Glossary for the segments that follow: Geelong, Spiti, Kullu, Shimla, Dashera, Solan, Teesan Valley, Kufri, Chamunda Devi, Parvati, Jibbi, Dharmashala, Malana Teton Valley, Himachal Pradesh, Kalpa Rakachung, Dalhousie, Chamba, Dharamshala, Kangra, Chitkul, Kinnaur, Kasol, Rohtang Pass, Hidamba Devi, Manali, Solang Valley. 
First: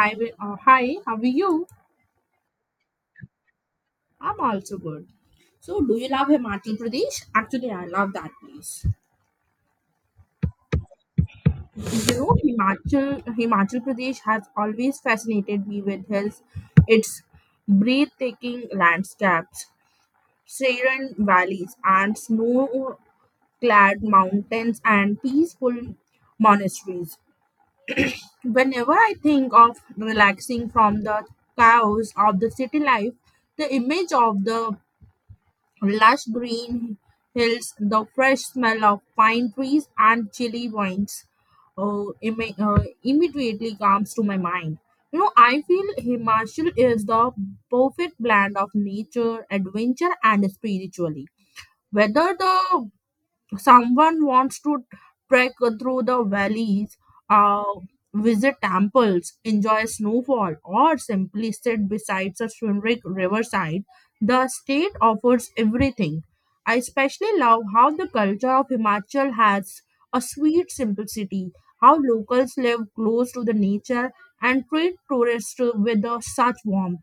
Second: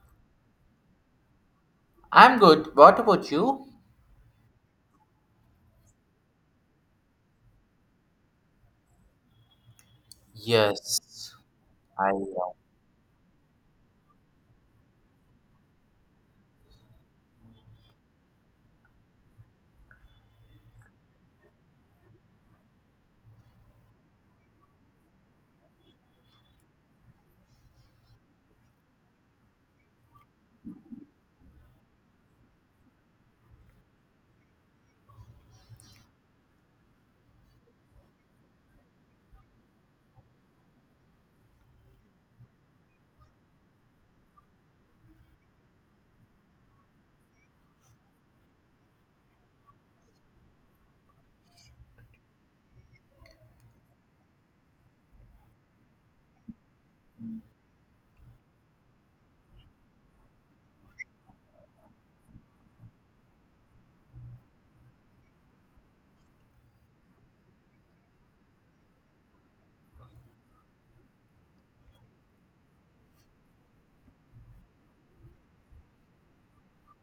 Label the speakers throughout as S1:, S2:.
S1: Hi, hi, how are you?
S2: I'm good. What about you?
S1: I'm also good. So, do you love Himachal Pradesh? Actually, I love that place.
S2: Yes,
S1: You
S2: I
S1: know, Himachal Pradesh has always fascinated me with hills, its breathtaking landscapes, serene valleys, and snow clad mountains and peaceful monasteries. Whenever I think of relaxing from the chaos of the city life, the image of the lush green hills, the fresh smell of pine trees and chilly winds immediately comes to my mind. You know, I feel Himachal is the perfect blend of nature, adventure, and spirituality. Whether the someone wants to trek through the valleys, uh, visit temples, enjoy snowfall, or simply sit beside a swimming riverside, the state offers everything. I especially love how the culture of Himachal has a sweet simplicity, how locals live close to the nature and treat tourists with such warmth.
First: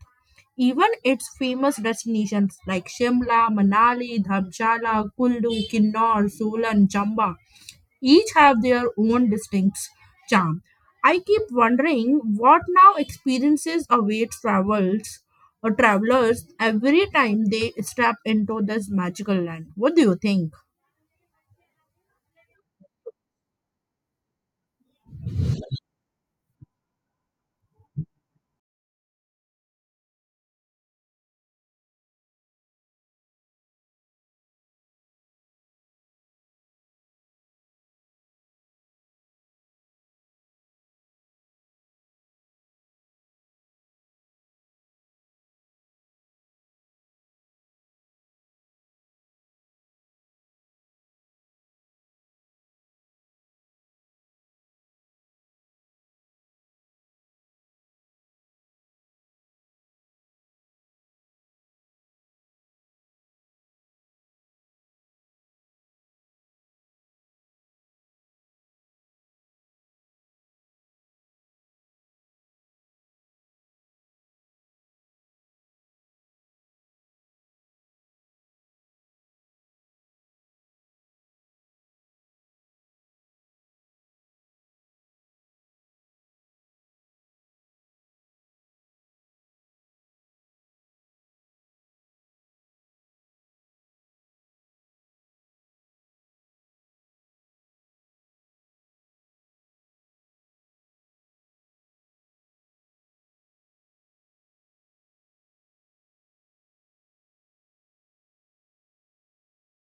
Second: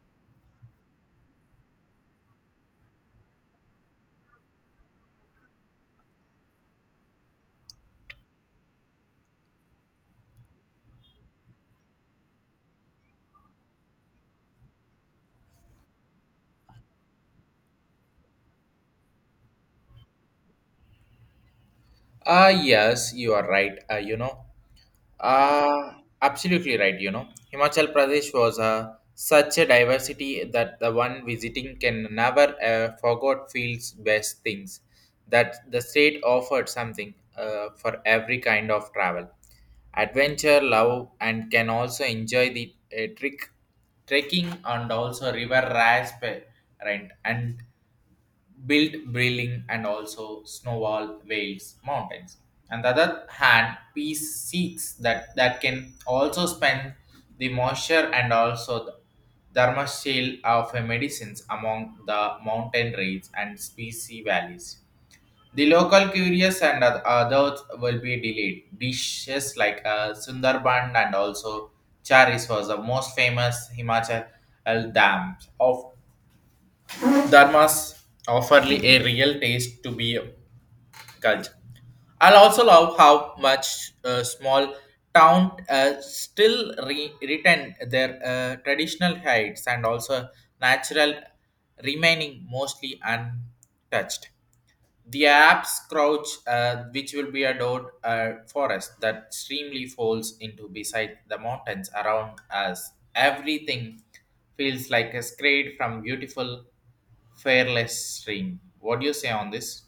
S1: Even its famous destinations like Shimla, Manali, Dharamshala, Kullu, Kinnaur, Solan, Chamba each have their own distinct charm. I keep wondering what now experiences await travels or travelers every time they step into this magical land. What do you think?
S2: ah, yes, you are right. Uh, absolutely right. You know, Himachal Pradesh was such a diversity that the one visiting can never forget feels best things. That the state offered something for every kind of travel, adventure, love, and can also enjoy the trick trekking and also river rafts rent and built Brilling and also Snowball Wales Mountains. On the other hand, peace seeks that, that can also spend the moisture and also the dharma shield of a medicines among the mountain ranges and species valleys. The local curious and others will be delayed. Dishes like Sundarban and also Charis was the most famous Himachal dams of Dharmas offer a real taste to be a culture. I'll also love how much small town still retain their traditional heights and also natural remaining mostly untouched. The apps crouch, which will be adored forest that streamly falls into beside the mountains around us. Everything feels like a scrape from beautiful Fairless ring. What do you say on this?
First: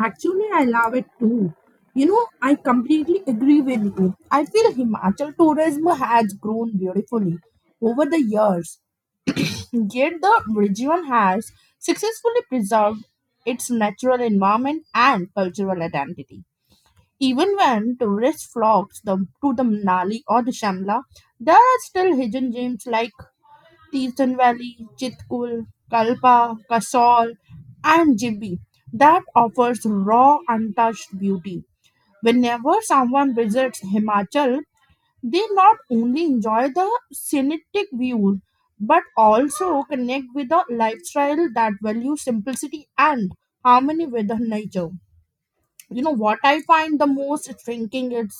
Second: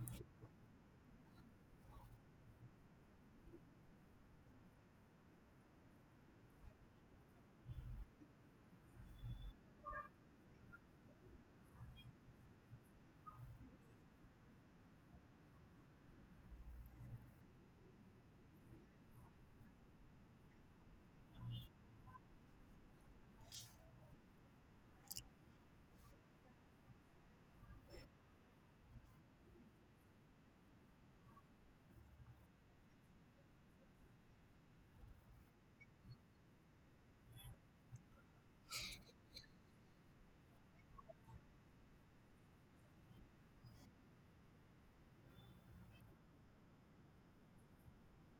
S1: Actually, I love it too. You know, I completely agree with you. I feel Himachal tourism has grown beautifully over the years. Yet the region has successfully preserved its natural environment and cultural identity. Even when tourists to the Manali or the Shimla, there are still hidden gems like Teesan Valley, Chitkul, Kalpa, Kasol, and Jibbi that offers raw, untouched beauty. Whenever someone visits Himachal, they not only enjoy the scenic views but also connect with a lifestyle that values simplicity and harmony with the nature. You know what I find the most intriguing is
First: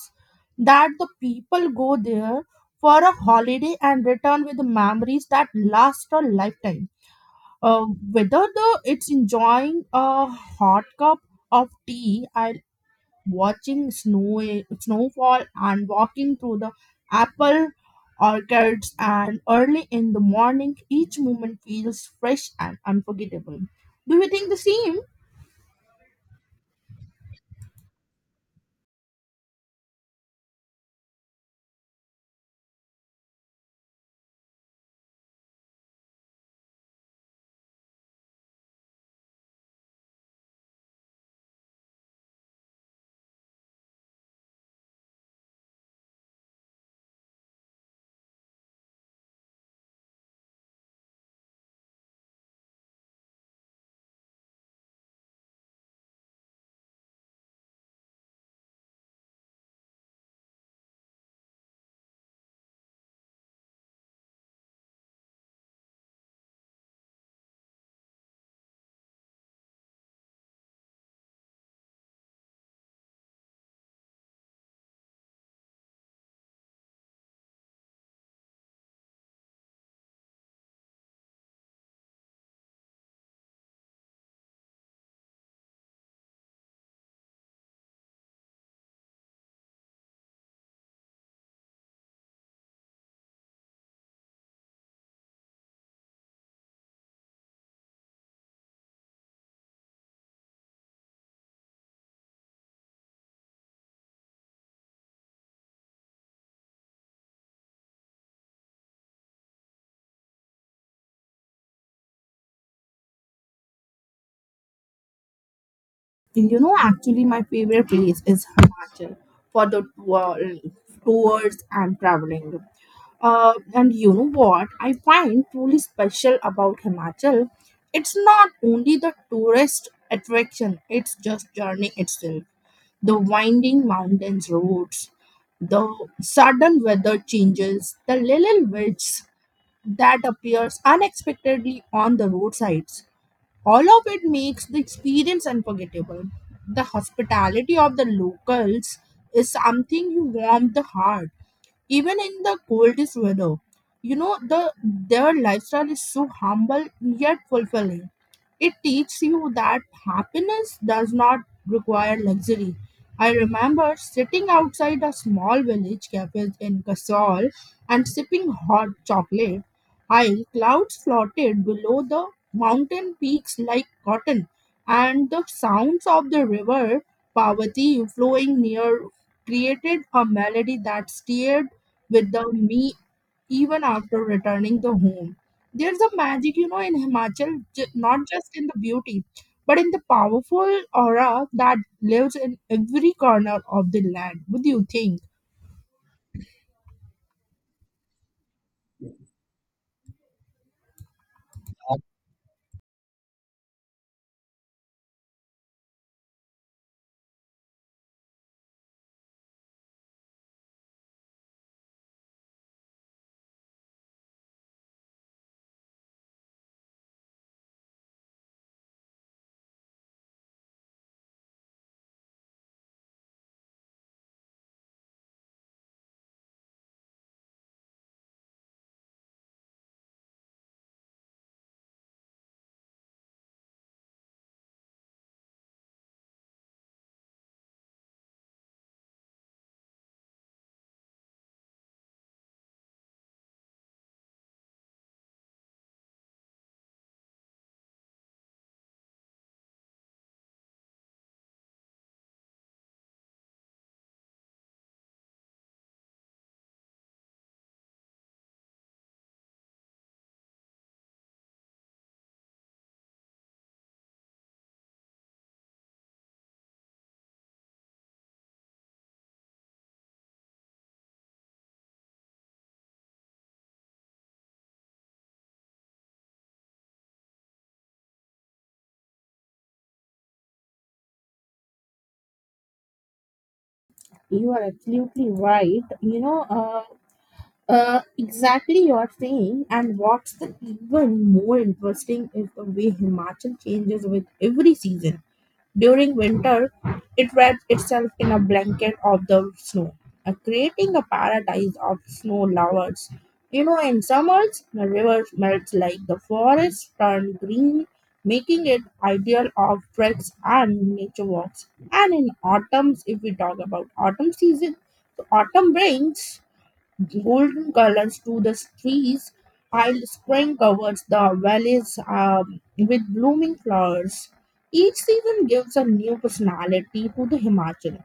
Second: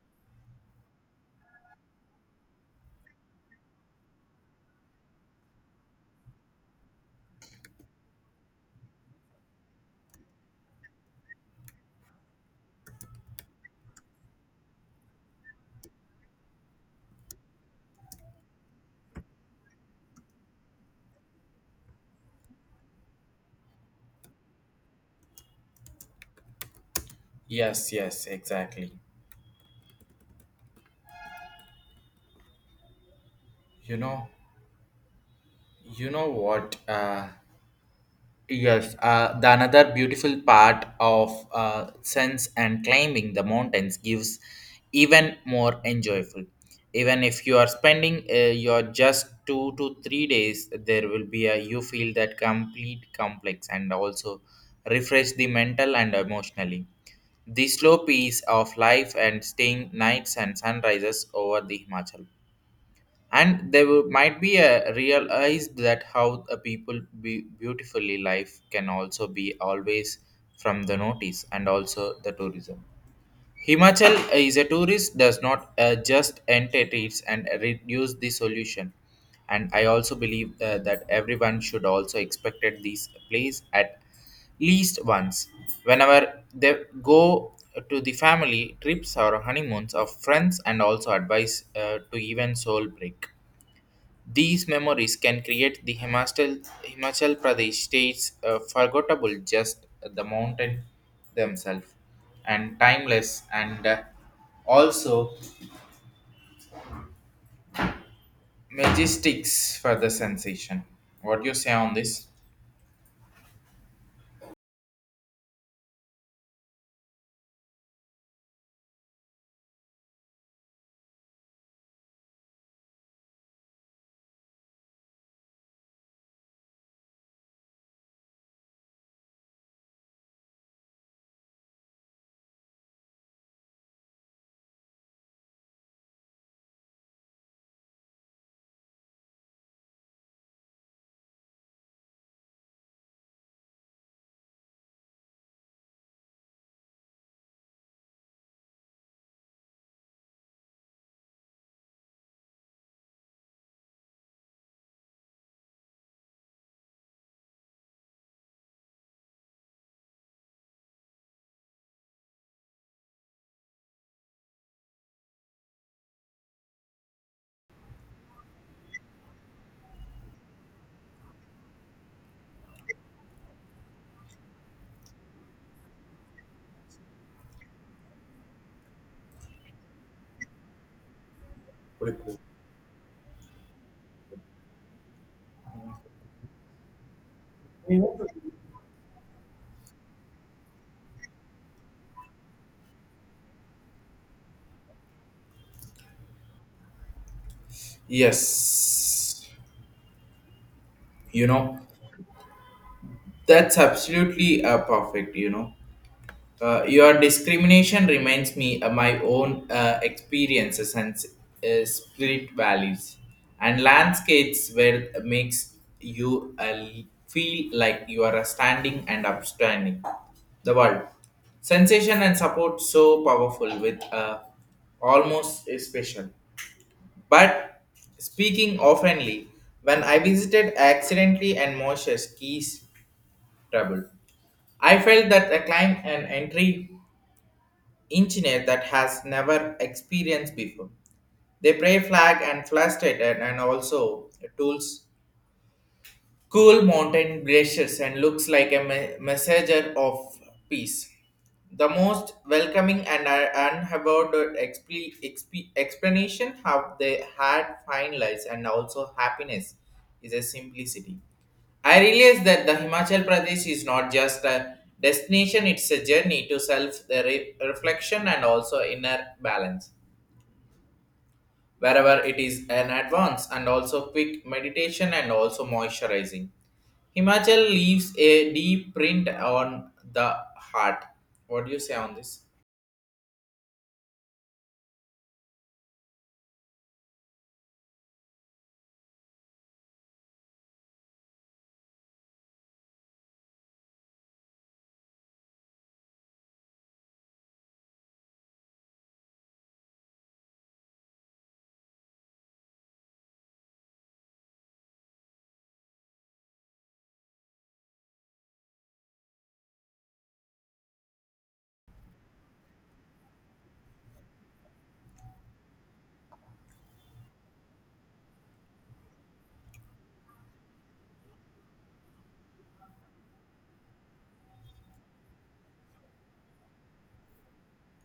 S1: that the people go there for a holiday and return with memories that last a lifetime. Uh, whether the it's enjoying a hot cup of tea I watching snowfall and walking through the apple orchards and early in the morning, each moment feels fresh and unforgettable. Do you think the same?
S2: Yes, yes, exactly. You know, you know what? Yes, the another beautiful part of sense and climbing the mountains gives even more enjoyable. Even if you are spending your just 2 to 3 days, there will be a you feel that complete complex and also refresh the mental and emotionally. The slow pace of life and staying nights and sunrises over the Himachal. And they will, might be a realized that how a people be beautifully life can also be always from the notice and also the tourism. Himachal is a tourist does not just entities and reduce the solution. And I also believe that everyone should also expected these place at least once. Whenever they go to the family trips or honeymoons of friends and also advice to even soul break. These memories can create the Himachal Pradesh state's forgettable just the mountain themselves and timeless and also majestics for the sensation. What do you say on this?
S1: You know, actually my favorite place is Himachal for the tours and traveling. And you know what I find truly special about Himachal? It's not only the tourist attraction, it's just journey itself. The winding mountains roads, the sudden weather changes, the little witches that appears unexpectedly on the roadsides. All of it makes the experience unforgettable. The hospitality of the locals is something you warm the heart even in the coldest weather. You know, their lifestyle is so humble yet fulfilling. It teaches you that happiness does not require luxury. I remember sitting outside a small village cafe in Kasol and sipping hot chocolate. High clouds floated below the mountain peaks like cotton, and the sounds of the river Parvati flowing near created a melody that stirred without me even after returning the home. There's a magic, you know, in Himachal, not just in the beauty, but in the powerful aura that lives in every corner of the land. What do you think?
S2: Yes, you know, that's absolutely perfect, you know. Your discrimination reminds me of my own experiences and spirit values and landscapes where makes you feel like you are standing and upstanding the world sensation and support so powerful with almost special but speaking oftenly when I visited accidentally and moshe's keys trouble. I felt that a climb and entry engineer that has never experienced before. They pray flag and frustrated and also tools cool mountain glaciers and looks like a messenger of peace. The most welcoming and unheralded explanation how they had fine lives and also happiness is a simplicity. I realize that the Himachal Pradesh is not just a destination, it's a journey to self the reflection and also inner balance wherever it is an advance and also quick meditation and also moisturizing. Himachal leaves a deep print on the heart. What do you say on this?
S1: You are absolutely right. You know, exactly you're saying, and what's the even more interesting is the way Himachal changes with every season. During winter, it wraps itself in a blanket of the snow, creating a paradise of snow lovers. You know, in summers, the river melts like the forests turn green, making it ideal of treks and nature walks. And in autumns, if we talk about autumn season, so autumn brings golden colors to the trees, while spring covers the valleys with blooming flowers. Each season gives a new personality to the Himachal,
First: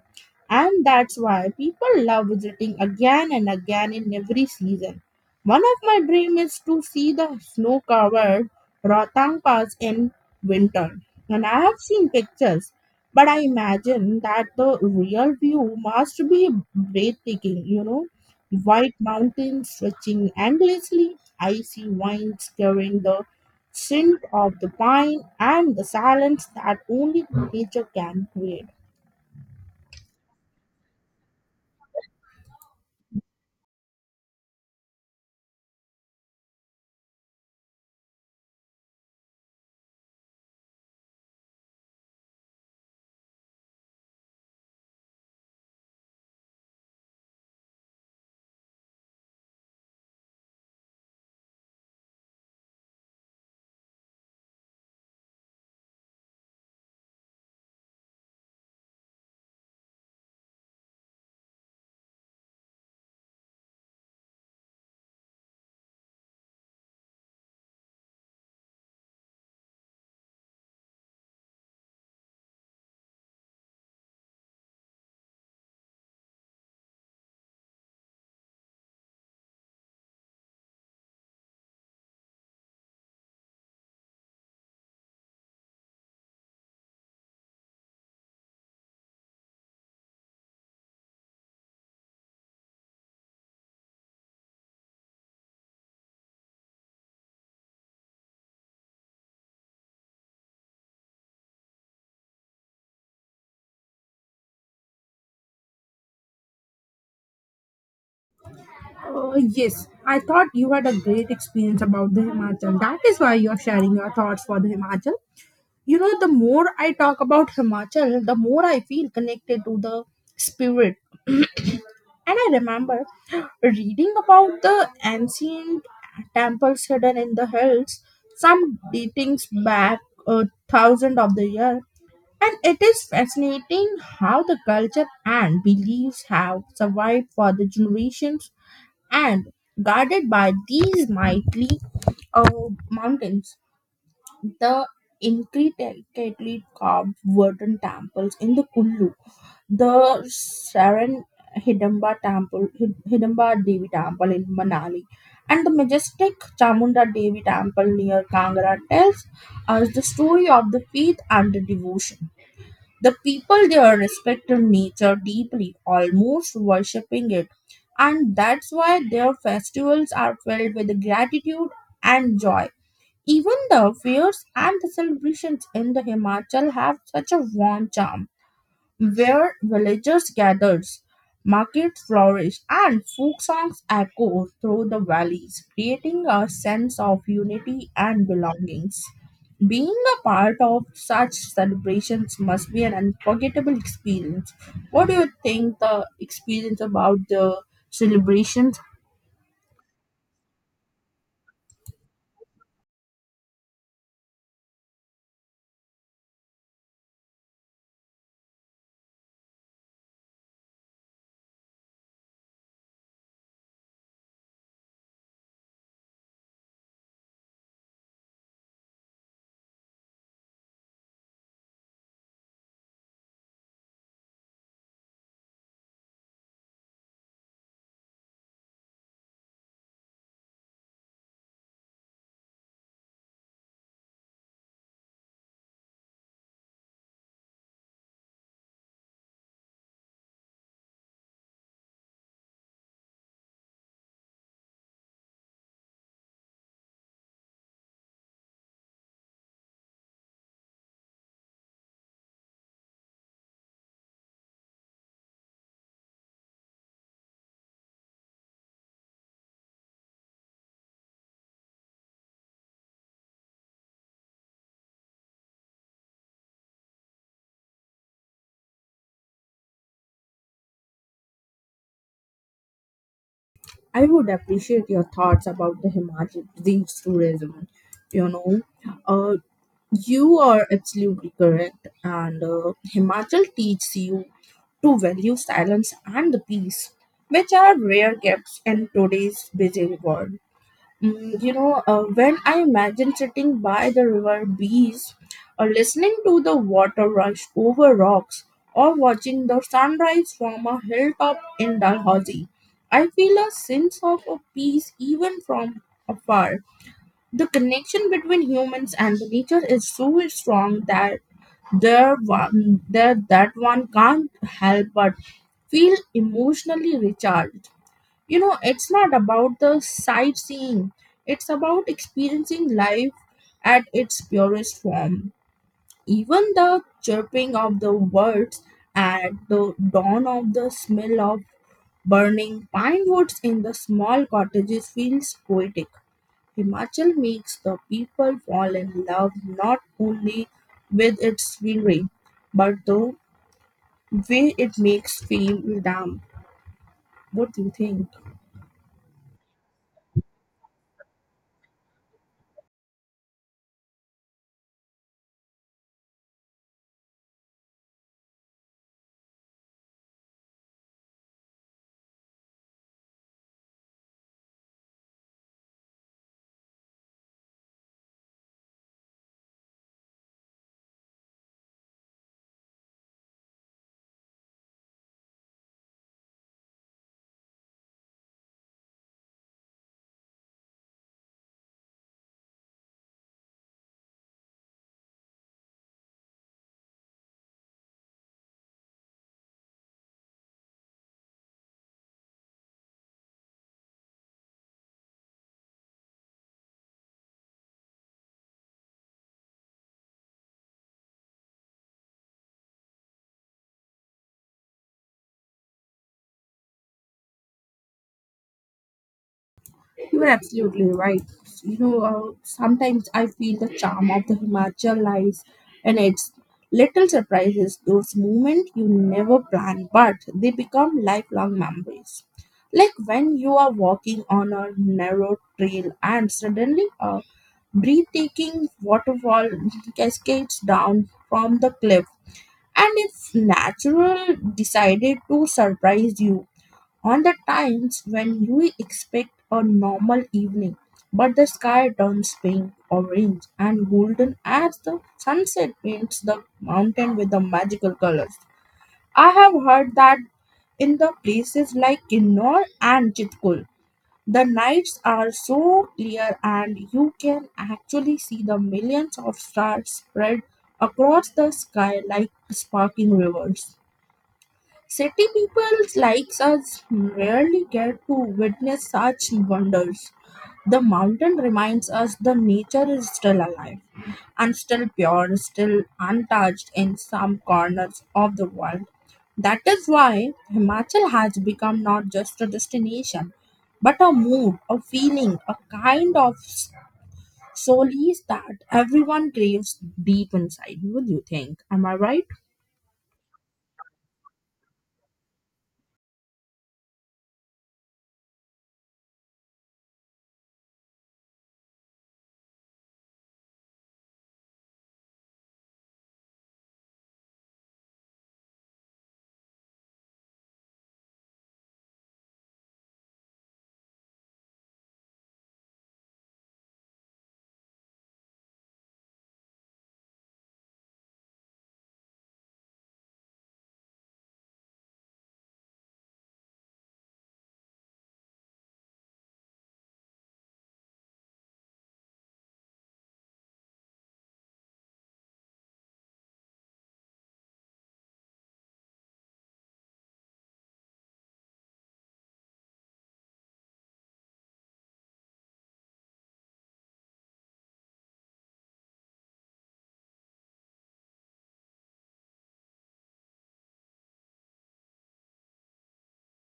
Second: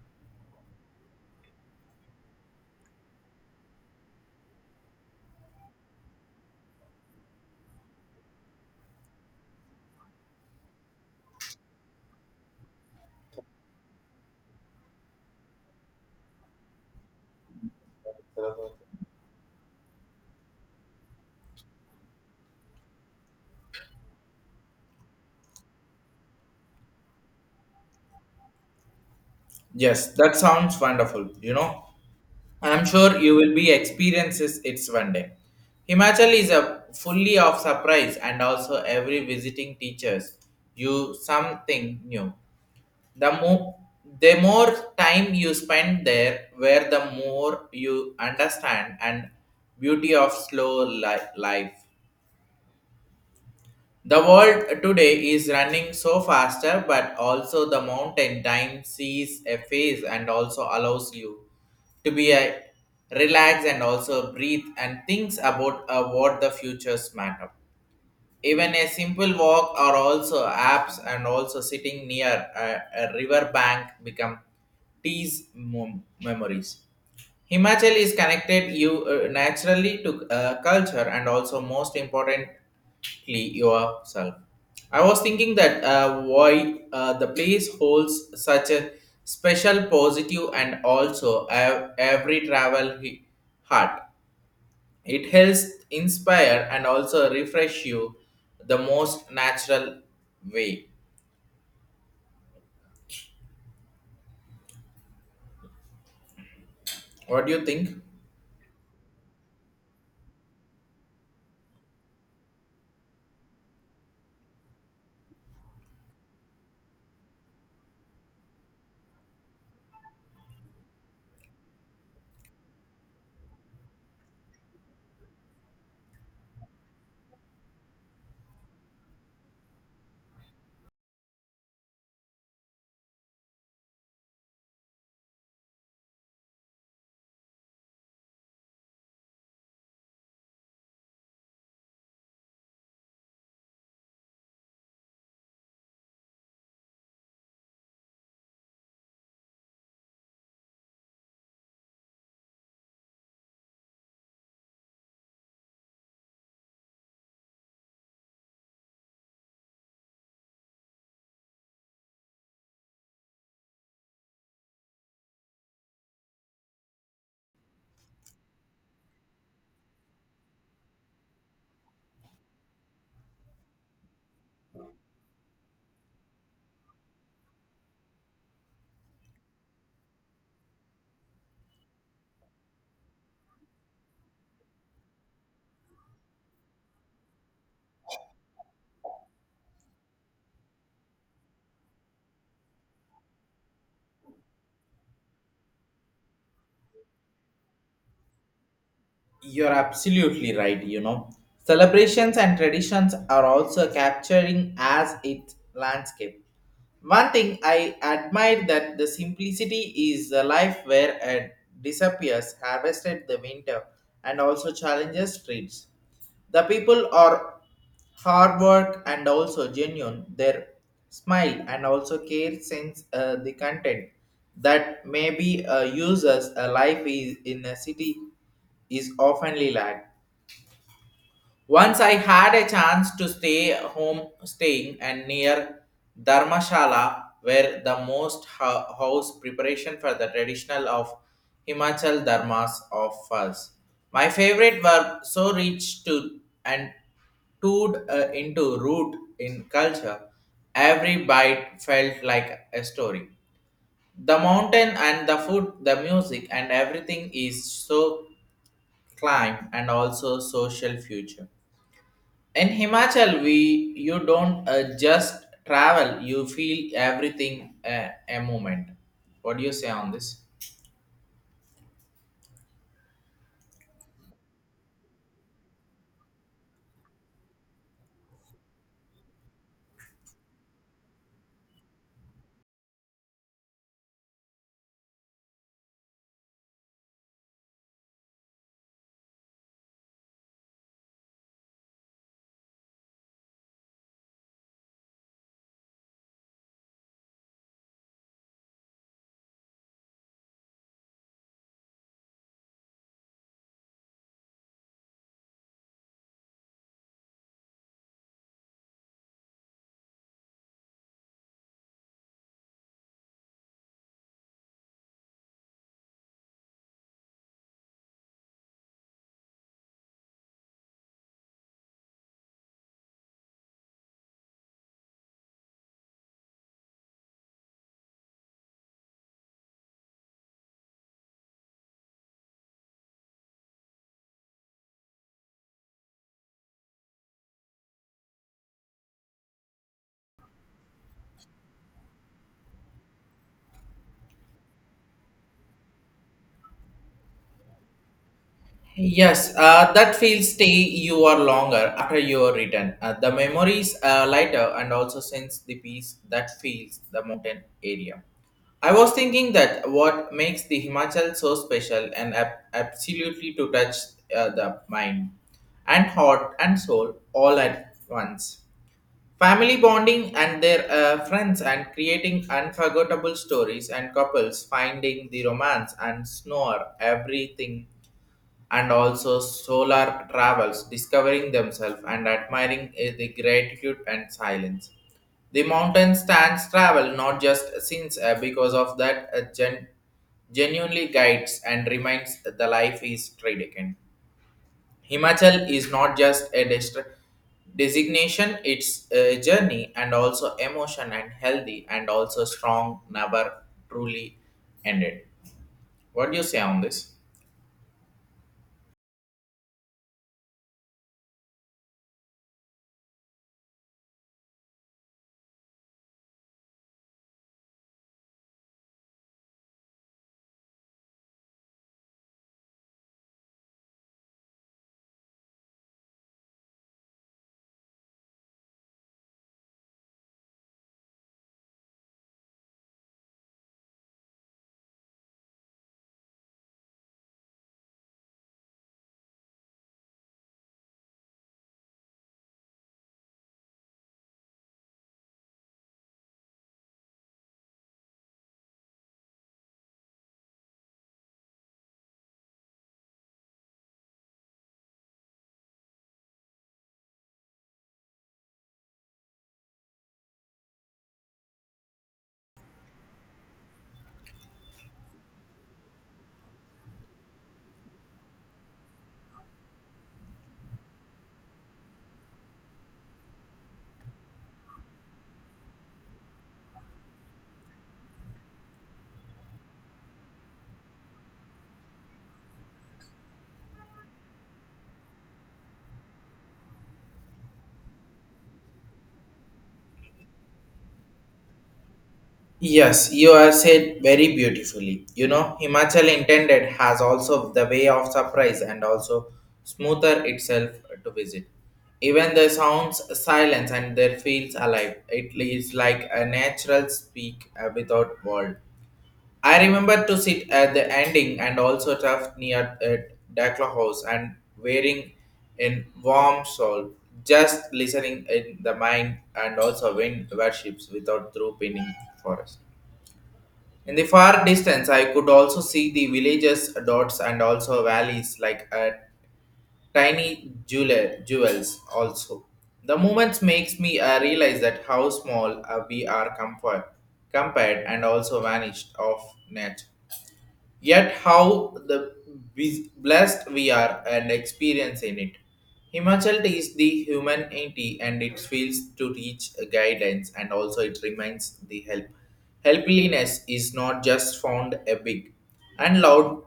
S1: and that's why people love visiting again and again in every season. One of my dreams is to see the snow covered Rohtang Pass in winter, and I have seen pictures. But I imagine that the real view must be breathtaking, you know, white mountains stretching endlessly, icy winds carrying the scent of the pine, and the silence that only nature can create.
S2: Yes, that sounds wonderful. You know, I'm sure you will be experiences it's one day. Himachal is a fully of surprise and also every visiting teaches you something new. the more the more time you spend there where the more you understand and beauty of slow life. The world today is running so faster but also the mountain time sees a phase and also allows you to be a relax and also breathe and thinks about what the futures matter. Even a simple walk or also apps and also sitting near a river bank become tease memories. Himachal is connected you naturally to culture and also most importantly yourself. I was thinking that why the place holds such a special positive and also every travel heart. It helps inspire and also refresh you the most natural way. What do you think?
S1: About the Himachal. That is why you are sharing your thoughts for the Himachal. You know, the more I talk about Himachal, the more I feel connected to the spirit. And I remember reading about the ancient temples hidden in the hills, some dating back a thousand of the year, and it is fascinating how the culture and beliefs have survived for the generations and guarded by these mighty uh, mountains. The intricately carved wooden temples in the Kullu, the Saran Hidamba temple, Hidamba Devi temple in Manali, and the majestic Chamunda Devi temple near Kangra tells us the story of the faith and the devotion. The people there respect nature deeply, almost worshipping it, and that's why their festivals are filled with gratitude and joy. Even the fairs and the celebrations in the Himachal have such a warm charm where villagers gathered, markets flourished, and folk songs echoed through the valleys, creating a sense of unity and belongings. Being a part of such celebrations must be an unforgettable experience. What do you think the experience about the celebrations?
S2: You're absolutely right, you know. Celebrations and traditions are also capturing as its landscape. One thing I admire that the simplicity is a life where it disappears, harvested the winter, and also challenges streets. The people are hard work and also genuine. Their smile and also care sense the content that maybe uses a life is in a city is oftenly lacked. Once I had a chance to stay home, staying and near Dharmashala, where the most house preparation for the traditional of Himachal Dharmas offers. My favorite were so rich to and toured into root in culture. Every bite felt like a story. The mountain and the food, the music and everything is so climb and also social future in himachal we you don't just travel you feel everything a moment. What do you say on this?
S1: I would appreciate your thoughts about the Himachal Pradesh tourism. You know, uh, You are absolutely correct, and Himachal teaches you to value silence and the peace, which are rare gifts in today's busy world. Mm, you know, when I imagine sitting by the river breeze, or listening to the water rush over rocks, or watching the sunrise from a hilltop in Dalhousie, I feel a sense of a peace even from afar. The connection between humans and the nature is so strong that that one can't help but feel emotionally recharged. You know, it's not about the sightseeing, it's about experiencing life at its purest form. Even the chirping of the birds at the dawn of the smell of burning pine woods in the small cottages feels poetic. Himachal makes the people fall in love not only with its scenery, but the way it makes feel damn. What do you think?
S2: Yes, that feels stay you are longer after your return. The memories are lighter and also sense the peace that feels the mountain area. I was thinking that what makes the Himachal so special and absolutely to touch the mind and heart and soul all at once. Family bonding and their friends and creating unforgettable stories and couples finding the romance and snore everything and also solar travels discovering themselves and admiring the gratitude and silence. The mountain stands travel not just since because of that genuinely guides and reminds that the life is trade again. Himachal is not just a designation, it's a journey and also emotion and healthy and also strong, never truly ended. What do you say on this?
S1: You're absolutely right. Sometimes I feel the charm of the Himachal lies in its little surprises, those moments you never plan, but they become lifelong memories. Like when you are walking on a narrow trail and suddenly a breathtaking waterfall cascades down from the cliff and its natural decided to surprise you on the times when you expect a normal evening, but the sky turns pink, orange, and golden as the sunset paints the mountain with the magical colors. I have heard that in the places like Kinnor and Chitkul. The nights are so clear, and you can actually see the millions of stars spread across the sky like sparkling rivers. City people like us rarely get to witness such wonders. The mountain reminds us the nature is still alive and still pure, still untouched in some corners of the world. That is why Himachal has become not just a destination, but a mood, a feeling, a kind of s- solace that everyone craves deep inside. What do you think? Am I right?
S2: Yes, you have said very beautifully. You know, Himachal intended has also the way of surprise and also smoother itself to visit. Even the sounds, silence, and their feels alive. It is like a natural speak without world. I remember to sit at the ending and also tough near at Dakla House and wearing in warm shawl, just listening in the mind and also wind worships without through pinning forest. In the far distance, I could also see the villages, dots, and also valleys like tiny jewels. Also, the moments makes me realize that how small we are comfort, compared and also vanished of nature, yet how the blessed we are and experience in it. Himachal is the humanity and it feels to reach a guidance and also it reminds the help. Helpliness is not just found a big and loud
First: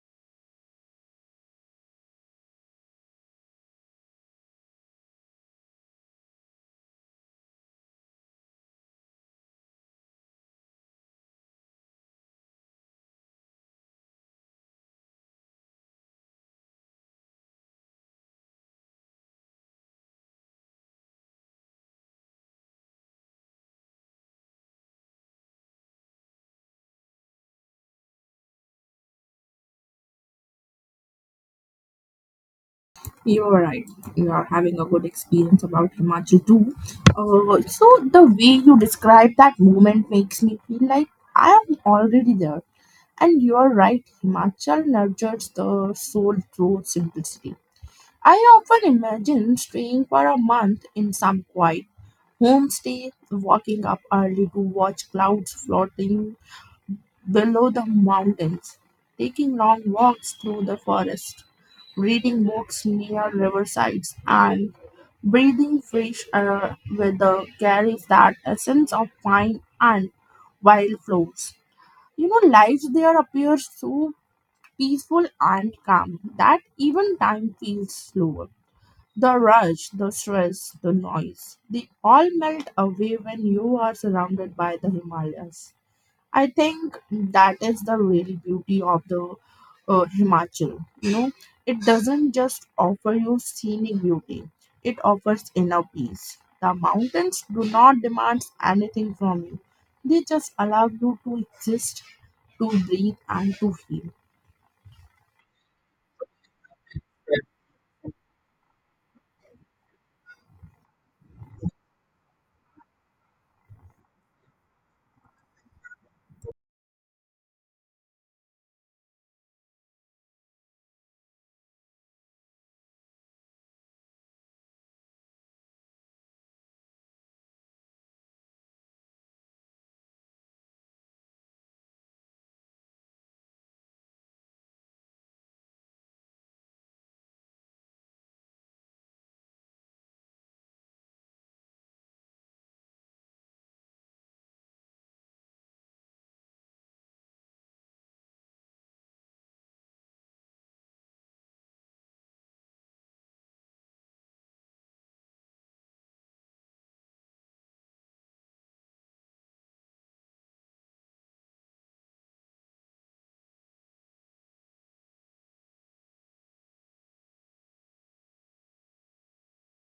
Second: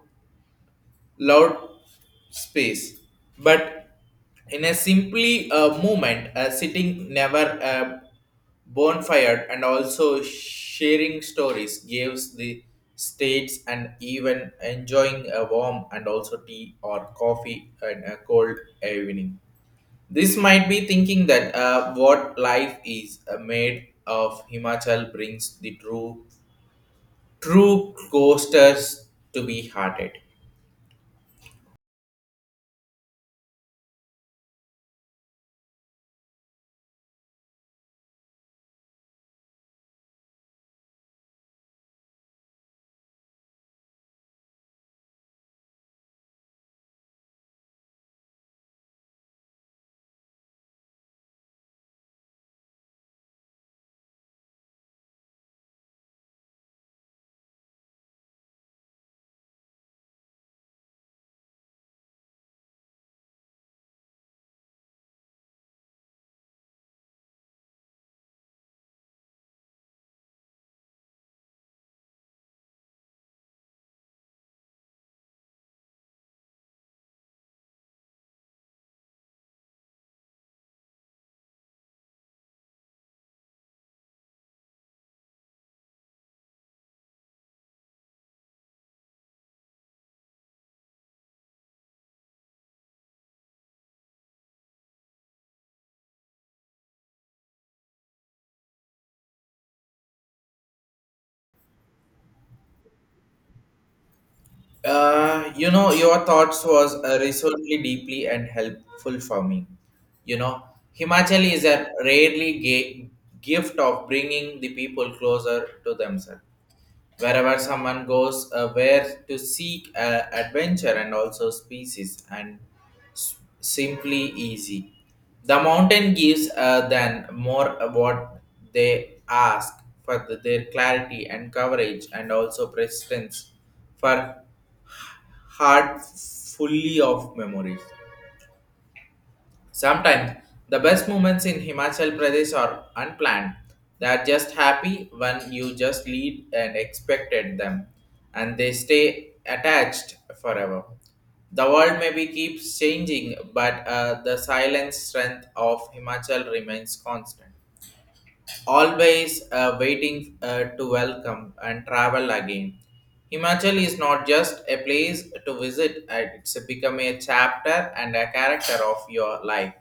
S2: loud space, but in a simply movement, sitting never bonfire and also sharing stories gives the states and even enjoying a warm and also tea or coffee and a cold evening. This might be thinking that what life is made of Himachal brings the true coasters to be hearted.
S1: You are right. You are having a good experience about Himachu too. So the way you describe that moment makes me feel like I am already there. And you are right. Himachal nurtures the soul through simplicity. I often imagine staying for a month in some quiet homestay, walking up early to watch clouds floating below the mountains, taking long walks through the forest, reading books near riversides, and breathing fresh air with the carries that essence of pine and wildflowers. You know, life there appears so peaceful and calm that even time feels slower. The rush, the stress, the noise, they all melt away when you are surrounded by the Himalayas. I think that is the real beauty of the Himachal. You know, it doesn't just offer you scenic beauty; it offers inner peace. The mountains do not demand anything from you; they just allow you to exist, to breathe, and to heal.
S2: You know, your thoughts was resolutely deeply and helpful for me. You know, Himachali is a rarely gift of bringing the people closer to themselves. Wherever someone goes, where to seek adventure and also species and simply easy. The mountain gives than more what they ask for their clarity and coverage and also persistence for heart fully of memories. Sometimes the best moments in Himachal Pradesh are unplanned. They are just happy when you just lead and expected them, and they stay attached forever. The world maybe keeps changing, but the silent strength of Himachal remains constant always waiting to welcome and travel again. Himachal is not just a place to visit, it's become a chapter and a character of your life.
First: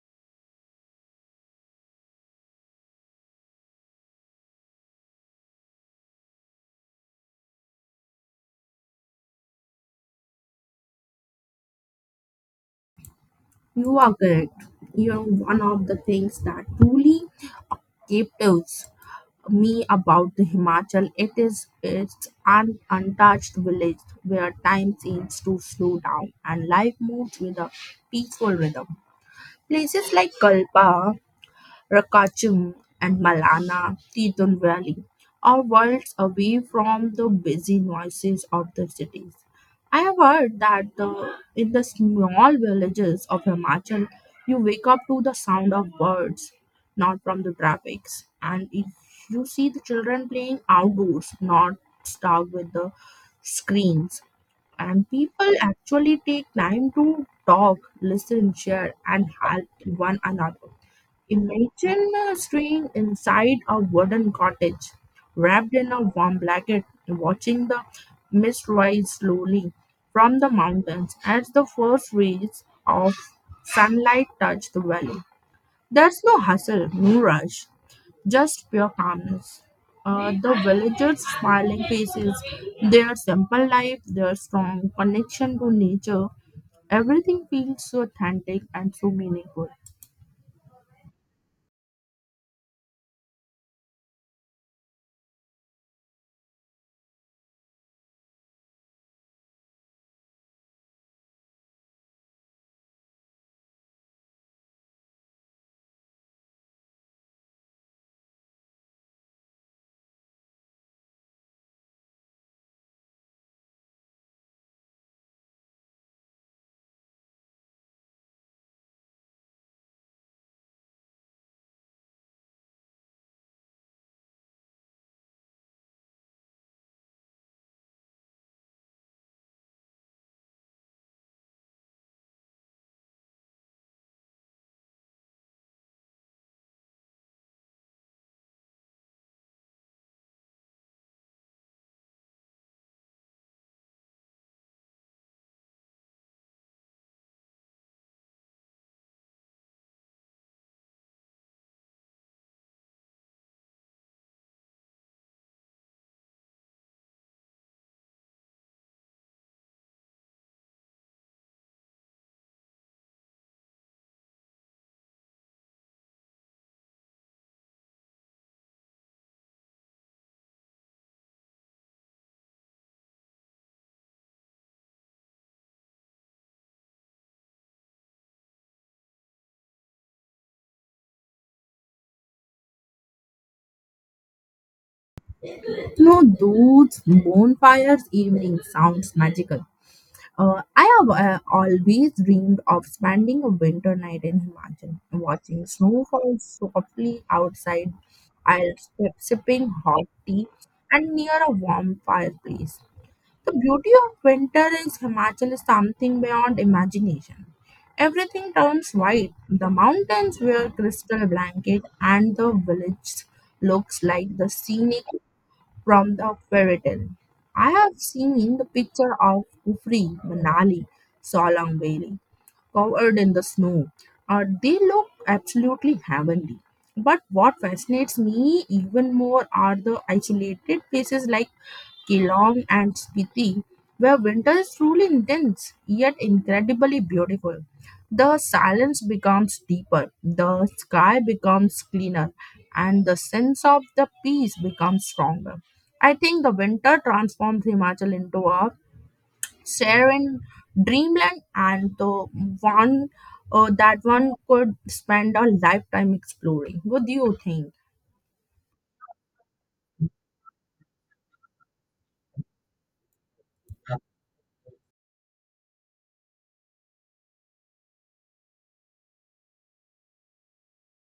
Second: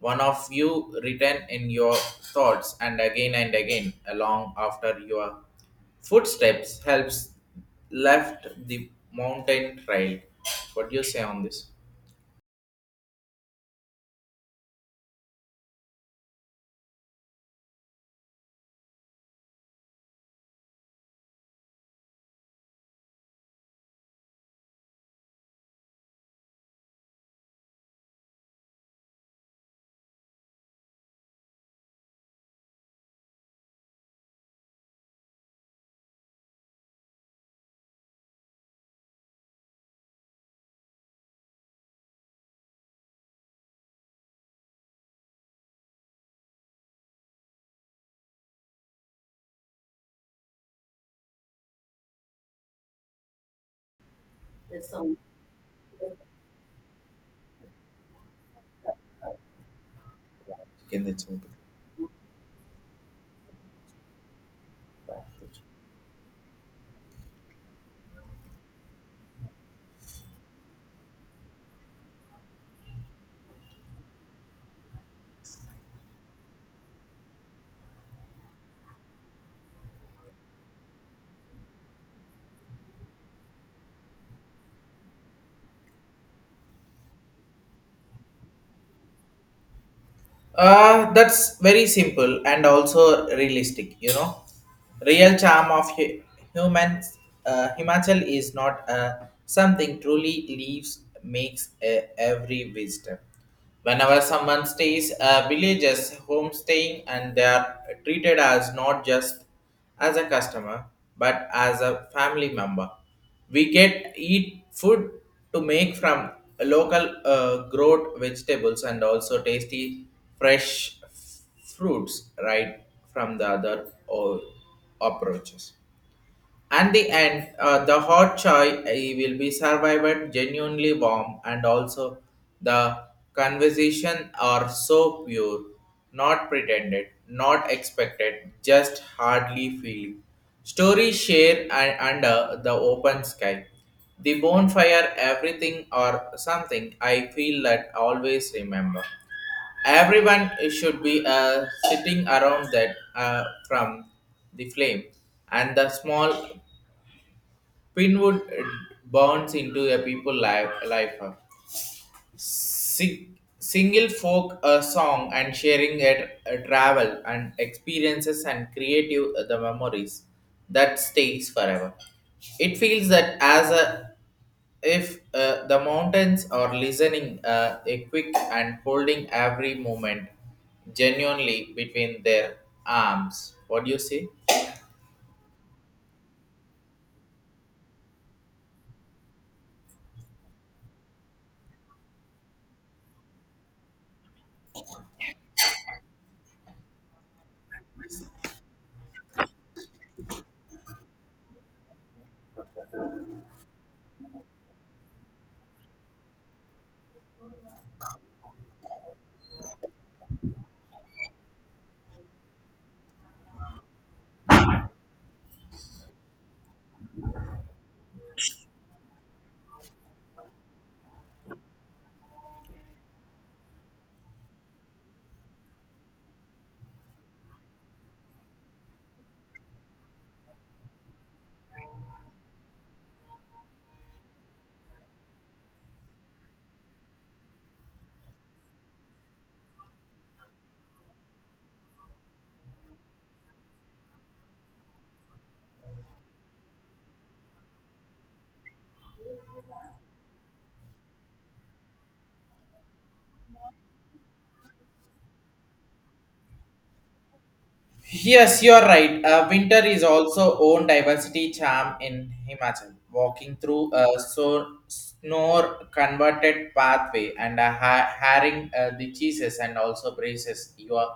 S2: One of you written in your thoughts and again along after your footsteps helps left the mountain trail. What do you say on this?
S1: You are correct. You are one of the things that truly captives me about the Himachal, it is its an untouched village where time seems to slow down and life moves with a peaceful rhythm. Places like Kalpa Rakachung, and Malana Teton Valley are worlds away from the busy noises of the cities. I have heard that the, in the small villages of Himachal, you wake up to the sound of birds, not from the traffics. And if you see the children playing outdoors, not stuck with the screens.
S2: That
S1: And
S2: sounds.
S1: people actually take time to talk, listen, share, and help one another.
S2: In this.
S1: Imagine staying inside a wooden cottage, wrapped in a warm blanket, watching the mist rise slowly from the mountains as the first rays of sunlight touch the valley. There's no hustle, no rush, just pure calmness. The villagers' smiling faces, their simple life, their strong connection to nature, everything feels so authentic and so meaningful.
S2: That's very simple and also realistic, you know. Real charm of humans, Himachal is not something truly leaves, makes every visitor. Whenever someone stays, villages homestaying and they are treated as not just as a customer, but as a family member. We get eat food to make from local growed vegetables and also tasty fresh fruits right from the other or approaches. And the end, the hot chai eh, will be survived genuinely warm, and also the conversation are so pure, not pretended, not expected, just hardly feeling. Stories share and under the open sky, the bonfire, everything or something. I feel that always remember everyone should be sitting around that from the flame and the small pinwood burns into a people life up sing, single folk a song and sharing it travel and experiences and creative the memories that stays forever. It feels that as a if the mountains are listening a quick and holding every moment genuinely between their arms. What do you say?
S1: You know, those bonfires evening sounds magical. I have always dreamed of spending a winter night in Himachal, watching snow fall softly outside, while sipping hot tea and near a warm fireplace. The beauty of winter is Himachal is something beyond imagination. Everything turns white. The mountains wear crystal blanket, and the village looks like the scenic from the fairy tale. I have seen the picture of Kufri, Manali, Solang Valley, covered in the snow. They look absolutely heavenly. But what fascinates me even more are the isolated places like Geelong and Spiti, where winter is truly intense yet incredibly beautiful. The silence becomes deeper, the sky becomes cleaner, and the sense of the peace becomes stronger. I think the winter transforms Himachal into a serene dreamland, and the one one could spend a lifetime exploring. What do you think?
S2: Yes, you're right. Winter is also own diversity charm in Himachal. Walking through a so snow converted pathway and a haring the cheeses and also braces you are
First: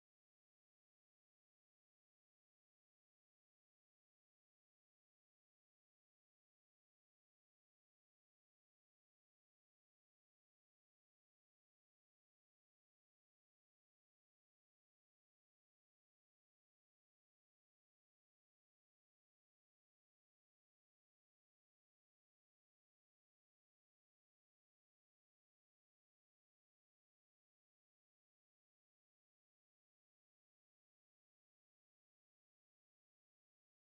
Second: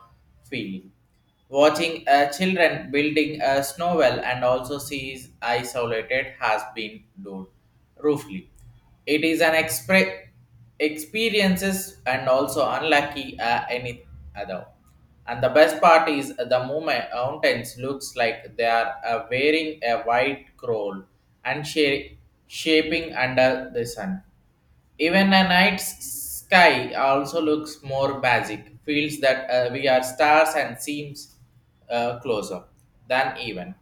S2: feeling. Watching children building a snow well and also sees isolated has been done roofly. It is an experiences and also unlucky any other. And the best part is the moment mountains looks like they are wearing a white cowl and shaping under the sun. Even a night sky also looks more magic, feels that we are stars and seems closer than even.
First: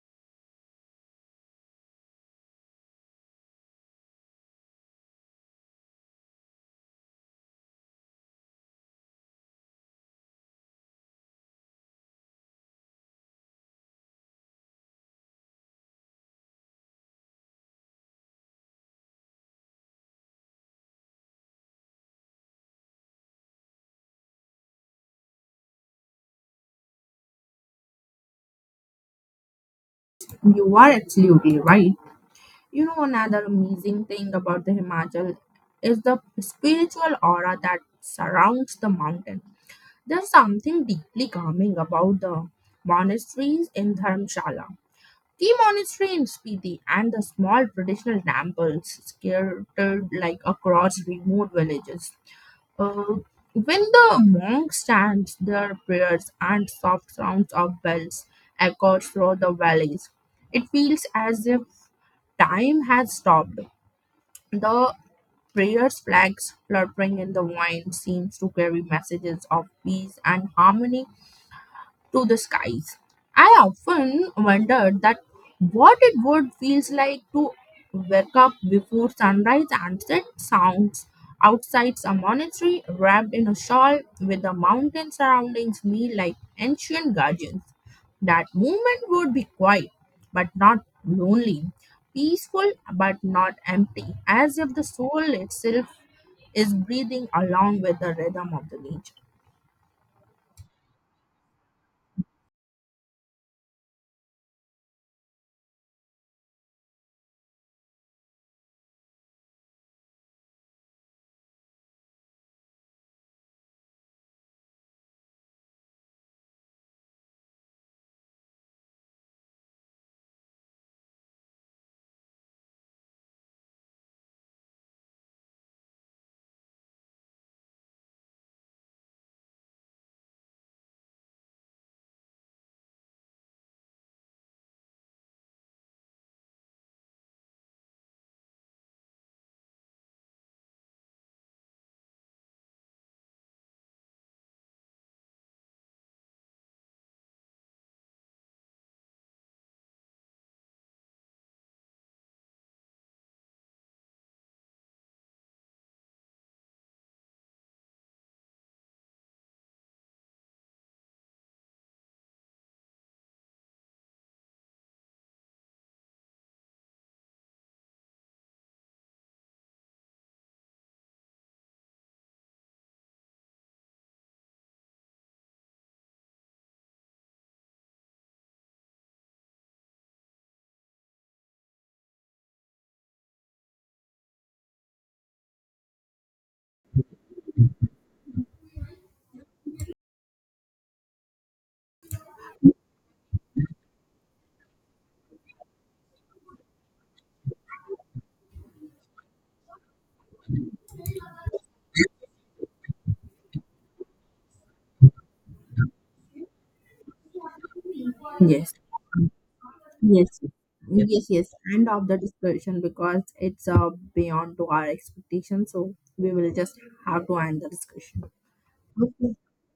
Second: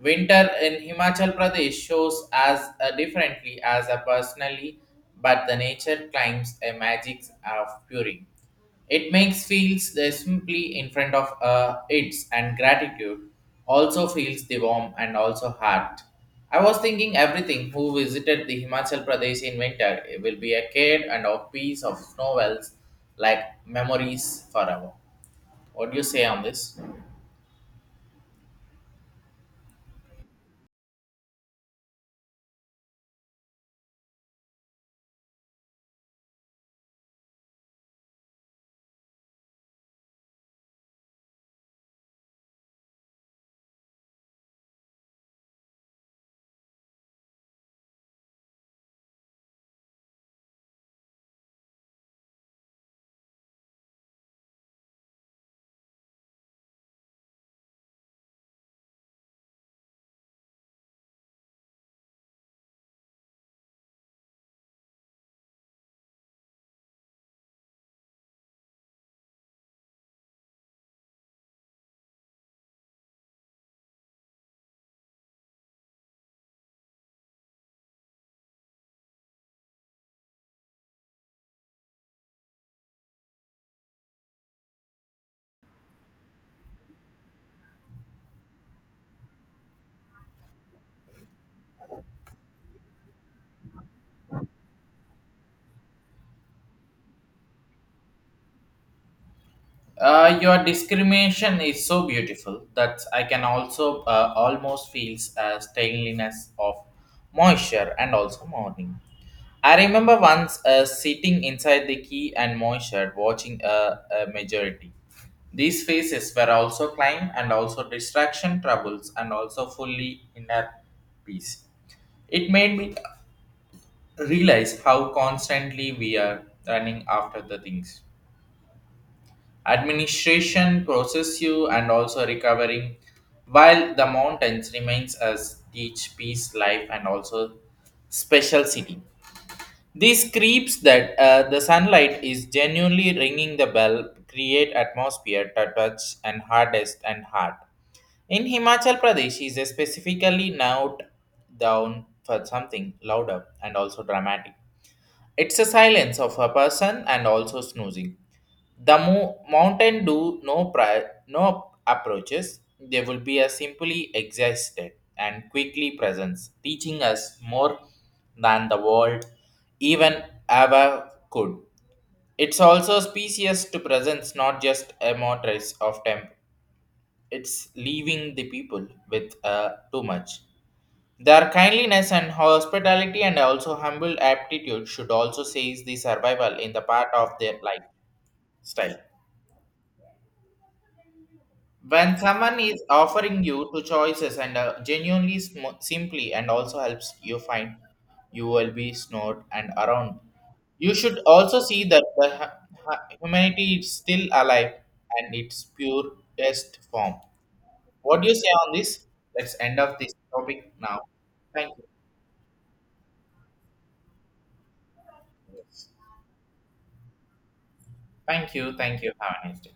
S2: Winter in Himachal Pradesh shows as differently as a personally, but the nature climbs a magic of purring. It makes feels they simply in front of its and gratitude also feels the warm and also heart. I was thinking everything who visited the Himachal Pradesh in winter it will be a cave and a piece of novels like memories forever. What do you say on this?
S1: You are absolutely right. You know, another amazing thing about the Himachal is the spiritual aura that surrounds the mountain. There's something deeply calming about the monasteries in Dharamshala. The monastery in Spiti and the small traditional temples scattered like across remote villages. Uh, when the monks chant their prayers and soft sounds of bells echo through the valleys, it feels as if time has stopped. The prayers flags fluttering in the wind seems to carry messages of peace and harmony to the skies. I often wondered that what it would feels like to wake up before sunrise and set sounds outside some monastery wrapped in a shawl with the mountain surrounding me like ancient guardians. That moment would be quiet but not lonely, peaceful but not empty, as if the soul itself is breathing along with the rhythm of the nature.
S2: Your discrimination is so beautiful that I can also almost feels a stainliness of moisture and also morning. I remember once sitting inside the key and moisture watching a majority. These faces were also climb and also distraction troubles and also fully inner peace. It made me realize how constantly we are running after the things administration process you and also recovering while the mountains remains as each piece life and also special city these creeps that the sunlight is genuinely ringing the bell create atmosphere to touch and hardest and hard in himachal pradesh is specifically now down for something louder and also dramatic. It's a silence of a person and also snoozing. The mountain do no no approaches. They will be a simply existed and quickly presence, teaching us more than the world even ever could. It's also species to presence, not just a motorist of temp. It's leaving the people with too much. Their kindliness and hospitality and also humble aptitude should also seize the survival in the part of their lifestyle. When someone is offering you two choices and genuinely simply and also helps you find, you will be snored and around. You should also see that the humanity is still alive and its purest form. What do you say
S1: Yes.
S2: on this? Let's end of this
S1: Yes,
S2: topic now.
S1: Yes,
S2: Thank you.
S1: End of the discussion because it's beyond to our expectation. So we will just have to end the discussion.
S2: Thank you. Thank you.
S1: Okay.
S2: Have a nice day.